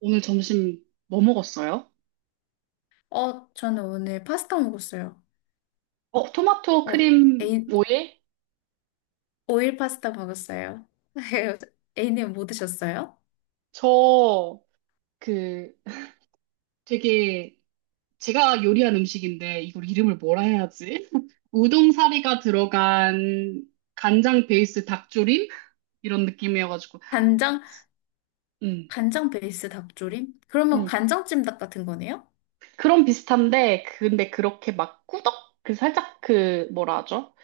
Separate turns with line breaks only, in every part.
오늘 점심 뭐 먹었어요?
저는 오늘 파스타 먹었어요.
어, 토마토
어,
크림
애인,
오일?
오일 파스타 먹었어요. 애인님 뭐 드셨어요?
저, 그, 되게, 제가 요리한 음식인데, 이걸 이름을 뭐라 해야지? 우동사리가 들어간 간장 베이스 닭조림? 이런 느낌이어가지고,
간장,
음,
간장 베이스 닭조림? 그러면
음.
간장찜 닭 같은 거네요?
그런 비슷한데, 근데 그렇게 막 꾸덕? 그 살짝 그, 뭐라 하죠?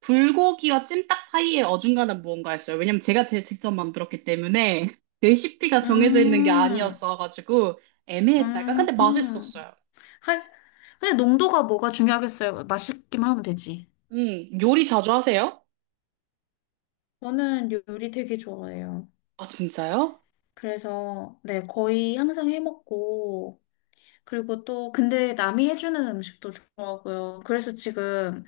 불고기와 찜닭 사이에 어중간한 무언가였어요. 왜냐면 제가 제 직접 만들었기 때문에 레시피가 정해져 있는 게
음,
아니었어가지고 애매했다가
음,
근데
음.
맛있었어요.
하, 근데 농도가 뭐가 중요하겠어요? 맛있기만 하면 되지.
요리 자주 하세요?
저는 요리 되게 좋아해요.
아, 진짜요?
그래서, 네, 거의 항상 해 먹고, 그리고 또, 근데 남이 해주는 음식도 좋아하고요. 그래서 지금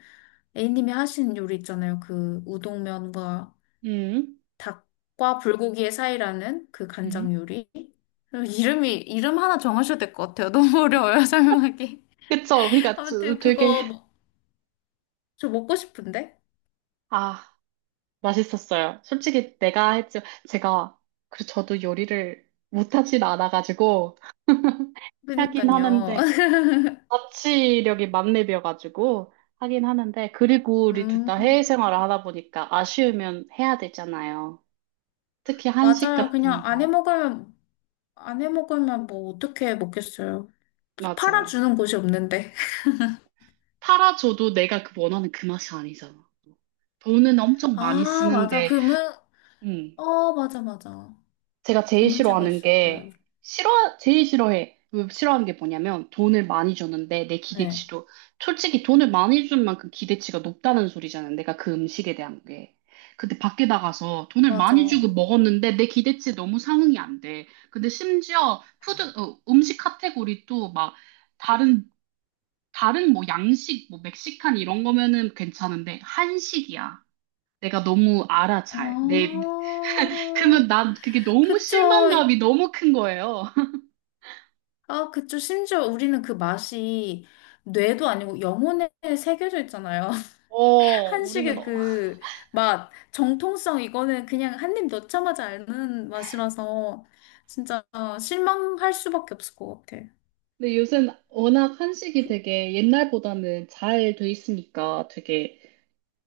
A님이 하신 요리 있잖아요. 그 우동면과
음,
닭과 불고기의 사이라는 그 간장
음.
요리. 이름 하나 정하셔야 될 것 같아요. 너무 어려워요, 설명하기.
그쵸. 그러니까
아무튼 그거 먹- 저 먹고 싶은데?
아, 맛있었어요. 솔직히 내가 했죠. 제가 그 저도 요리를 못하진 않아가지고 하긴
그니까요.
하는데 자치력이 만렙이어가지고 하긴 하는데 그리고 우리 둘
음,
다 해외 생활을 하다 보니까 아쉬우면 해야 되잖아요. 특히 한식
맞아요. 그냥
같은
안 해
거.
먹으면, 안 해 먹으면 뭐 어떻게 먹겠어요.
맞아요.
팔아주는 곳이 없는데.
팔아줘도 내가 그 원하는 그 맛이 아니잖아. 돈은 엄청 많이
아, 맞아.
쓰는데,
그러면,
응.
어, 맞아, 맞아.
제가
그
제일
문제가
싫어하는
있어요.
게, 싫어, 제일 싫어해. 왜 싫어하는 게 뭐냐면, 돈을 많이 주는데, 내
네,
기대치도, 솔직히 돈을 많이 준 만큼 기대치가 높다는 소리잖아요. 내가 그 음식에 대한 게. 근데 밖에 나가서 돈을 많이
맞아.
주고 먹었는데, 내 기대치에 너무 상응이 안 돼. 근데 심지어, 푸드, 어, 음식 카테고리도 막, 다른, 다른 뭐 양식, 뭐 멕시칸 이런 거면은 괜찮은데, 한식이야. 내가 너무 알아, 잘. 내
아,
그러면 난 그게 너무
그쵸.
실망감이 너무 큰 거예요.
아, 그쵸. 심지어 우리는 그 맛이 뇌도 아니고 영혼에 새겨져 있잖아요.
어, 우리는,
한식의
어.
그 맛, 정통성, 이거는 그냥 한 입 넣자마자 아는 맛이라서 진짜 실망할 수밖에 없을 것 같아.
근데 요새는 워낙 한식이
그
되게 옛날보다는 잘 돼 있으니까 되게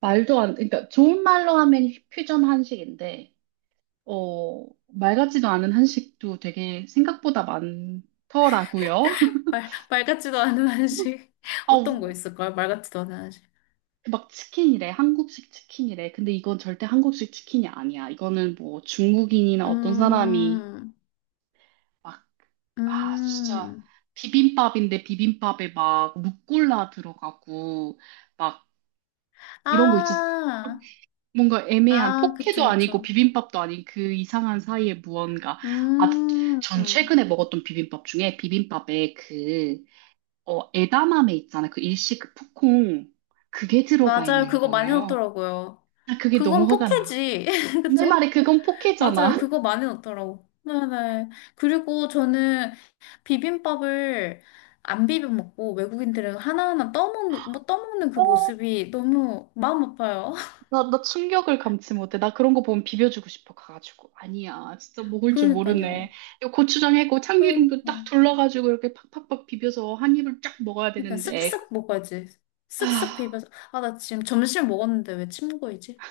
말도 안, 그러니까 좋은 말로 하면 퓨전 한식인데, 어, 말 같지도 않은 한식도 되게 생각보다 많더라고요.
말 같지도 않은 한식. 어떤 거
아우,
있을까요? 말 같지도 않은 한식.
막 치킨이래. 한국식 치킨이래. 근데 이건 절대 한국식 치킨이 아니야. 이거는 뭐 중국인이나 어떤 사람이
음,
막, 아, 진짜,
음.
비빔밥인데 비빔밥에 막 루꼴라 들어가고, 막, 이런 거 있잖아.
아.
뭔가 애매한
아,
포케도
그쵸,
아니고
그쵸.
비빔밥도 아닌 그 이상한 사이에 무언가. 아,
음,
전 최근에 먹었던 비빔밥 중에 비빔밥에 그, 어, 에다마메 있잖아. 그 일식 그 푸콩. 그게 들어가
맞아요.
있는
그거 많이
거예요.
넣더라고요.
아, 그게
그건
너무 화가 나.
포케지.
내
그쵸?
말에 그건 포케잖아.
맞아요. 그거 많이 넣더라고. 네네. 그리고 저는 비빔밥을 안 비벼 먹고 외국인들은 하나하나 떠먹는, 뭐 떠먹는 그
어,
모습이 너무 마음 아파요.
나 충격을 감지 못해. 나 그런 거 보면 비벼주고 싶어. 가가지고. 아니야. 진짜 먹을 줄
그러니까요.
모르네. 이거 고추장 해고 참기름도
그러니까.
딱 둘러가지고 이렇게 팍팍팍 비벼서 한 입을 쫙 먹어야
그러니까
되는데.
쓱쓱 먹어야지. 쓱쓱
아,
비벼서. 아, 나 지금 점심 먹었는데 왜 침묵이지?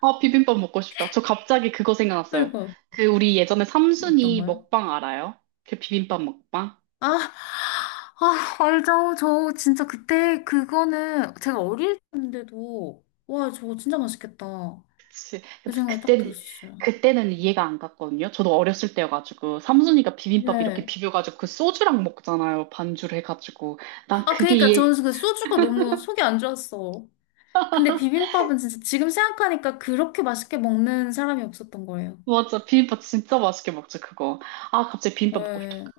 비빔밥 먹고 싶다. 저 갑자기 그거 생각났어요.
그러니까요.
그 우리 예전에 삼순이
어떤가요?
먹방 알아요? 그 비빔밥 먹방?
아, 아, 알죠. 저 진짜 그때 그거는 제가 어릴 때인데도 와, 저거 진짜 맛있겠다.
그치.
그 생각이 딱
그때,
들었어요.
그때는 이해가 안 갔거든요. 저도 어렸을 때여가지고. 삼순이가 비빔밥 이렇게
네.
비벼가지고 그 소주랑 먹잖아요. 반주를 해가지고. 난
아,
그게
그러니까
이해,
저는 그 소주가 너무 속이 안 좋았어. 근데 비빔밥은 진짜 지금 생각하니까 그렇게 맛있게 먹는 사람이 없었던 거예요.
맞아. 비빔밥 진짜 맛있게 먹지, 그거. 아, 갑자기 비빔밥 먹고 싶다.
네.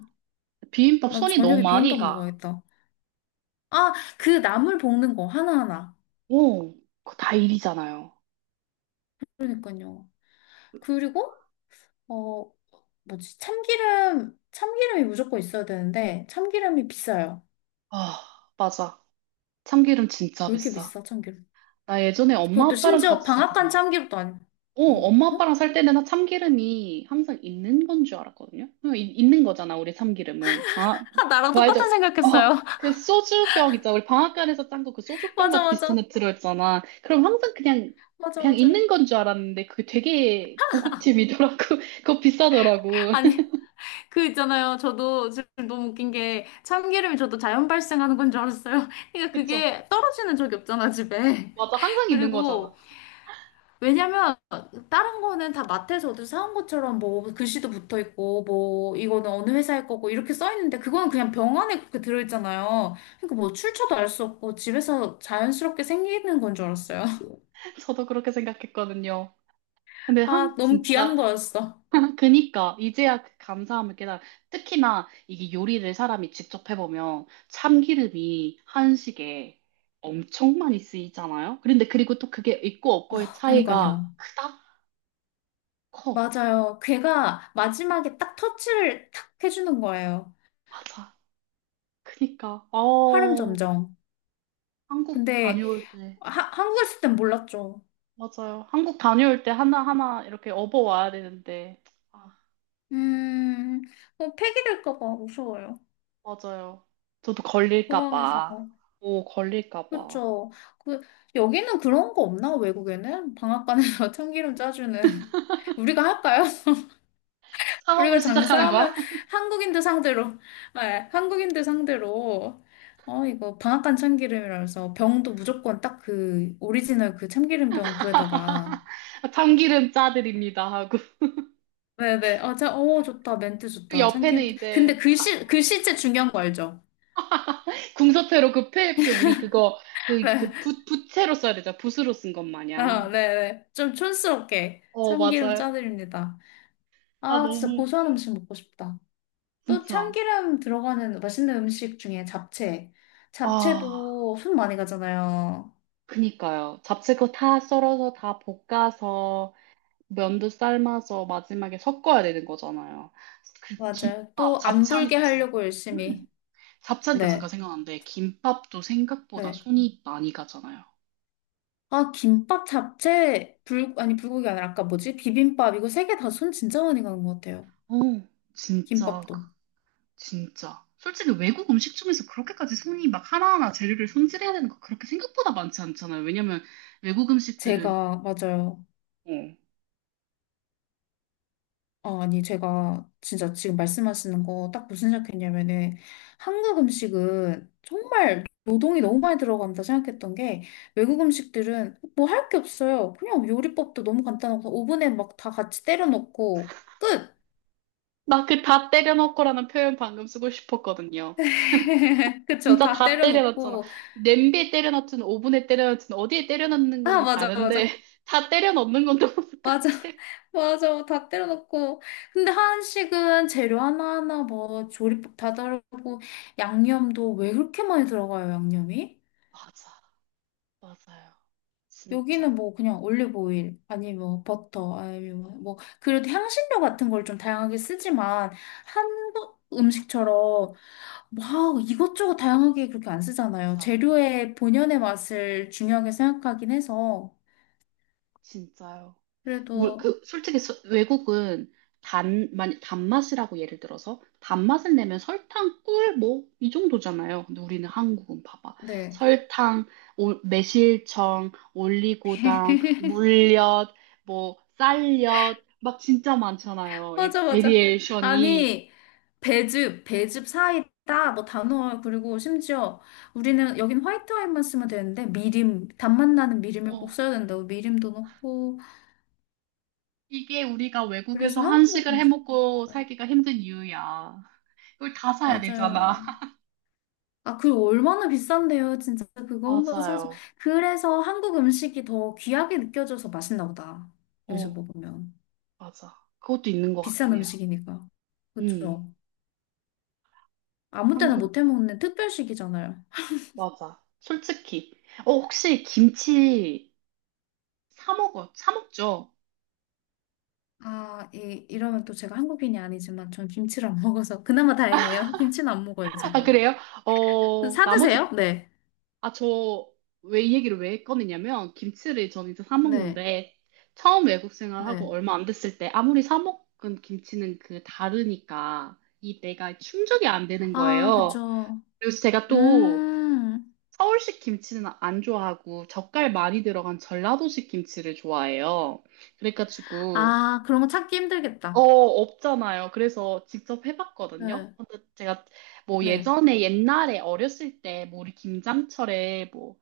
비빔밥
나
손이 너무
저녁에
많이
비빔밥
가.
먹어야겠다. 아, 그 나물 볶는 거 하나하나.
오, 그거 다 일이잖아요.
그러니까요. 그리고 어, 뭐지? 참기름, 참기름이 무조건 있어야 되는데, 참기름이 비싸요.
아, 맞아. 참기름 진짜
왜 이렇게
비싸.
비싸, 참기름?
나 예전에 엄마
그것도
아빠랑
심지어
같이
방앗간
살거든.
참기름도 아니고.
어,
응.
엄마
어?
아빠랑 살 때는 참기름이 항상 있는 건 줄 알았거든요. 그냥 이- 있는 거잖아, 우리 참기름은. 방
아, 나랑
말도,
똑같은
어,
생각했어요.
그 소주병 있잖아. 우리 방앗간에서 짠 거 그 소주병
맞아,
같은 비슷한
맞아.
데 들어있잖아. 그럼 항상 그냥,
맞아,
그냥
맞아.
있는 건 줄 알았는데 그게 되게 고급템이더라고. 그거 비싸더라고.
아니, 그 있잖아요. 저도 지금 너무 웃긴 게 참기름이 저도 자연 발생하는 건 줄 알았어요. 그러니까
그쵸?
그게 떨어지는 적이 없잖아, 집에.
맞아, 항상 있는
그리고
거잖아.
왜냐면 다른 거는 다 마트에서 어디서 사온 것처럼 뭐 글씨도 붙어 있고 뭐 이거는 어느 회사일 거고 이렇게 써 있는데 그거는 그냥 병 안에 그렇게 들어 있잖아요. 그러니까 뭐 출처도 알 수 없고 집에서 자연스럽게 생기는 건 줄 알았어요.
저도 그렇게 생각했거든요. 근데
아, 너무
진짜.
귀한 거였어.
그니까 이제야 그 감사함을 깨달아. 특히나 이게 요리를 사람이 직접 해보면 참기름이 한식에 엄청 많이 쓰이잖아요. 그런데 그리고 또 그게 있고 없고의
와,
차이가
그니까요.
크다? 커.
맞아요. 걔가 마지막에 딱 터치를 탁 해주는 거예요.
맞아. 그니까
화름 점정.
한국
근데
다녀올 때
하, 한국에 있을 땐 몰랐죠.
맞아요. 한국 다녀올 때 하나하나 이렇게 업어와야 되는데 아
음, 뭐 폐기될까 봐 무서워요.
맞아요. 저도 걸릴까
공항에서.
봐. 오 걸릴까 봐.
그쵸. 그, 여기는 그런 거 없나? 외국에는? 방앗간에서 참기름 짜주는. 우리가 할까요?
사업을
우리가
시작하는 거야?
장사하면 한국인들 상대로, 네, 한국인들 상대로. 어, 이거 방앗간 참기름이라서 병도 무조건 딱 그 오리지널 그 참기름 병 구에다가.
참기름 짜드립니다 하고
네네. 아, 자, 오, 좋다. 멘트
그
좋다.
옆에는
참기름. 근데
이제
글씨, 글씨체 중요한 거 알죠?
궁서체로 그 폐, 그 우리 그거 그,
네.
그 붓, 붓채로 써야 되잖아 붓으로 쓴 것
아,
마냥
네네. 좀 촌스럽게
어
참기름
맞아요
짜드립니다.
아
아, 진짜
너무
고소한
웃겨
음식 먹고 싶다. 또
진짜
참기름 들어가는 맛있는 음식 중에 잡채.
아
잡채도 손 많이 가잖아요.
그니까요 잡채거 다 썰어서 다 볶아서 면도 삶아서 마지막에 섞어야 되는 거잖아요 그
맞아요.
김밥
또 안 불게
잡채하니까 생각
하려고
음,
열심히.
잡채하니까 잠깐
네,
생각났는데 김밥도 생각보다
네.
손이 많이 가잖아요
아, 김밥, 잡채, 아니, 불고기 아니라 아까 뭐지? 비빔밥. 이거 세 개 다 손 진짜 많이 가는 것 같아요.
어 진짜
김밥도.
진짜. 솔직히 외국 음식 중에서 그렇게까지 손이 막 하나하나 재료를 손질해야 되는 거 그렇게 생각보다 많지 않잖아요. 왜냐면 외국 음식들은,
제가, 맞아요.
어.
아니, 제가 진짜 지금 말씀하시는 거 딱 무슨 생각했냐면은 한국 음식은 정말 노동이 너무 많이 들어간다 생각했던 게 외국 음식들은 뭐 할 게 없어요. 그냥 요리법도 너무 간단하고 오븐에 막 다 같이 때려 넣고 끝!
나 그 다 때려넣고라는 표현 방금 쓰고 싶었거든요.
그쵸,
진짜
다
다
때려
때려넣잖아.
넣고
냄비에 때려넣든 오븐에 때려넣든 어디에 때려넣는
아,
거는
맞아,
다른데
맞아.
다 때려넣는 건 너무 똑같아.
맞아, 맞아, 다 때려 넣고. 근데 한식은 재료 하나하나 뭐 조리법 다 다르고 양념도 왜 그렇게 많이 들어가요, 양념이?
맞아. 맞아요.
여기는
진짜.
뭐 그냥 올리브 오일 아니 뭐 버터 아니 뭐뭐 그래도 향신료 같은 걸 좀 다양하게 쓰지만 한국 음식처럼 막 이것저것 다양하게 그렇게 안 쓰잖아요.
맞아.
재료의 본연의 맛을 중요하게 생각하긴 해서
진짜요.
그래도
그 솔직히 외국은 단, 만 단맛이라고 예를 들어서 단맛을 내면 설탕, 꿀, 뭐 이 정도잖아요. 근데 우리는 한국은 봐봐.
네.
설탕, 매실청, 올리고당, 물엿, 뭐 쌀엿 막 진짜 많잖아요. 이
맞아, 맞아.
베리에이션이
아니, 배즙, 배즙 사이다, 뭐 단호할, 그리고 심지어 우리는 여긴 화이트 와인만 쓰면 되는데, 미림, 단맛 나는 미림을 꼭
어,
써야 된다고, 미림도 넣고,
이게 우리가
그래서
외국에서
한국
한식을 해
음식.
먹고 살기가 힘든 이유야. 이걸 다 사야 되잖아.
맞아요. 아, 그 얼마나 비싼데요. 진짜 그거 한번 사서.
맞아요.
그래서 한국 음식이 더 귀하게 느껴져서 맛있나 보다. 여기서
어,
먹으면.
맞아. 그것도 있는 것
비싼
같긴 해요.
음식이니까.
음,
그쵸? 아무 때나
한국,
못해 먹는 특별식이잖아요.
맞아. 솔직히. 어, 혹시 김치 사 먹어? 사 먹죠?
아, 이러면 또 제가 한국인이 아니지만 전 김치를 안 먹어서 그나마 다행이에요. 김치는 안 먹어요,
아,
제가.
그래요? 어,
사
나머지,
드세요? 네.
아, 저, 왜 이 얘기를 왜 꺼내냐면, 김치를 저는 이제 사
네.
먹는데, 처음 외국 생활하고
네.
얼마 안 됐을 때, 아무리 사 먹은 김치는 그 다르니까, 이 내가 충족이 안 되는
아,
거예요.
그쵸.
그리고 제가 또,
음.
서울식 김치는 안 좋아하고, 젓갈 많이 들어간 전라도식 김치를 좋아해요. 그래가지고,
아, 그런 거 찾기
어,
힘들겠다.
없잖아요. 그래서 직접 해봤거든요.
네.
근데 제가 뭐
네.
예전에 옛날에 어렸을 때 뭐 우리 김장철에 뭐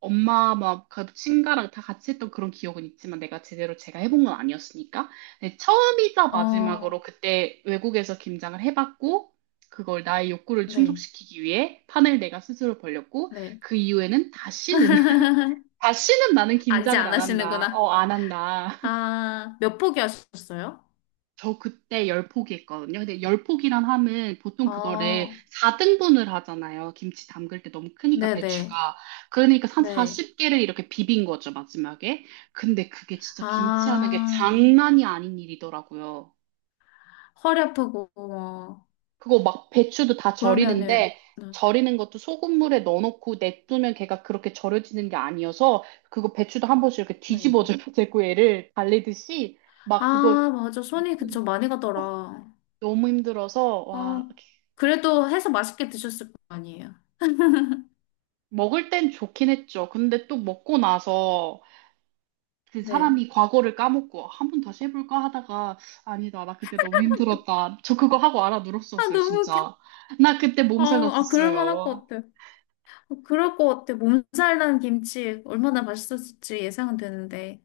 엄마 막 그 친가랑 다 같이 했던 그런 기억은 있지만 내가 제대로 제가 해본 건 아니었으니까. 근데 처음이자
어,
마지막으로 그때 외국에서 김장을 해봤고 그걸 나의 욕구를
네.
충족시키기 위해 판을 내가 스스로 벌렸고
네.
그 이후에는 다시는 다시는 나는
아, 이제
김장을
안
안 한다.
하시는구나.
어, 안 한다.
아, 몇 포기 하셨어요?
저 그때 10포기 했거든요. 근데 10포기란 함은 보통 그거를
어,
4등분을 하잖아요. 김치 담글 때 너무 크니까
네네. 네.
배추가. 그러니까 한
네.
40개를 이렇게 비빈 거죠, 마지막에. 근데 그게 진짜 김치 하는 게
아,
장난이 아닌 일이더라고요.
허리 아프고, 뭐.
그거 막 배추도 다
그러면은,
절이는데,
네.
절이는 것도 소금물에 넣어놓고 냅두면 걔가 그렇게 절여지는 게 아니어서, 그거 배추도 한 번씩 이렇게
네.
뒤집어줘야 되고, 얘를 달래듯이, 막 그거,
아, 맞아. 손이 그쵸. 많이
어,
가더라.
너무 힘들어서, 와,
어, 그래도 해서 맛있게 드셨을 거 아니에요.
먹을 땐 좋긴 했죠. 근데 또 먹고 나서 그
네.
사람이 과거를 까먹고 한 번 다시 해볼까 하다가 아니다. 나 그때 너무 힘들었다. 저 그거 하고 알아
아,
누렀었어요,
너무 웃겨.
진짜. 나 그때
아,
몸살
아, 그럴 만할
났었어요.
것 같아. 아, 그럴 것 같아. 몸살 난 김치 얼마나 맛있었을지 예상은 되는데.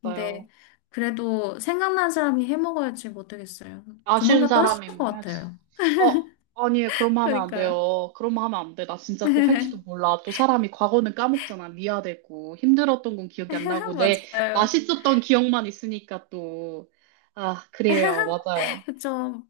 근데
맞아요.
그래도 생각난 사람이 해 먹어야지 못하겠어요.
아쉬운
조만간 또 하실
사람이
것
뭐 해야지.
같아요.
어, 아니, 그럼 하면 안
그러니까요.
돼요. 그럼 하면 안 돼. 나 진짜 또 할지도 몰라. 또 사람이 과거는 까먹잖아. 미화되고. 힘들었던 건 기억이 안 나고. 내
맞아요.
맛있었던 기억만 있으니까 또. 아, 그래요. 맞아요.
그쵸.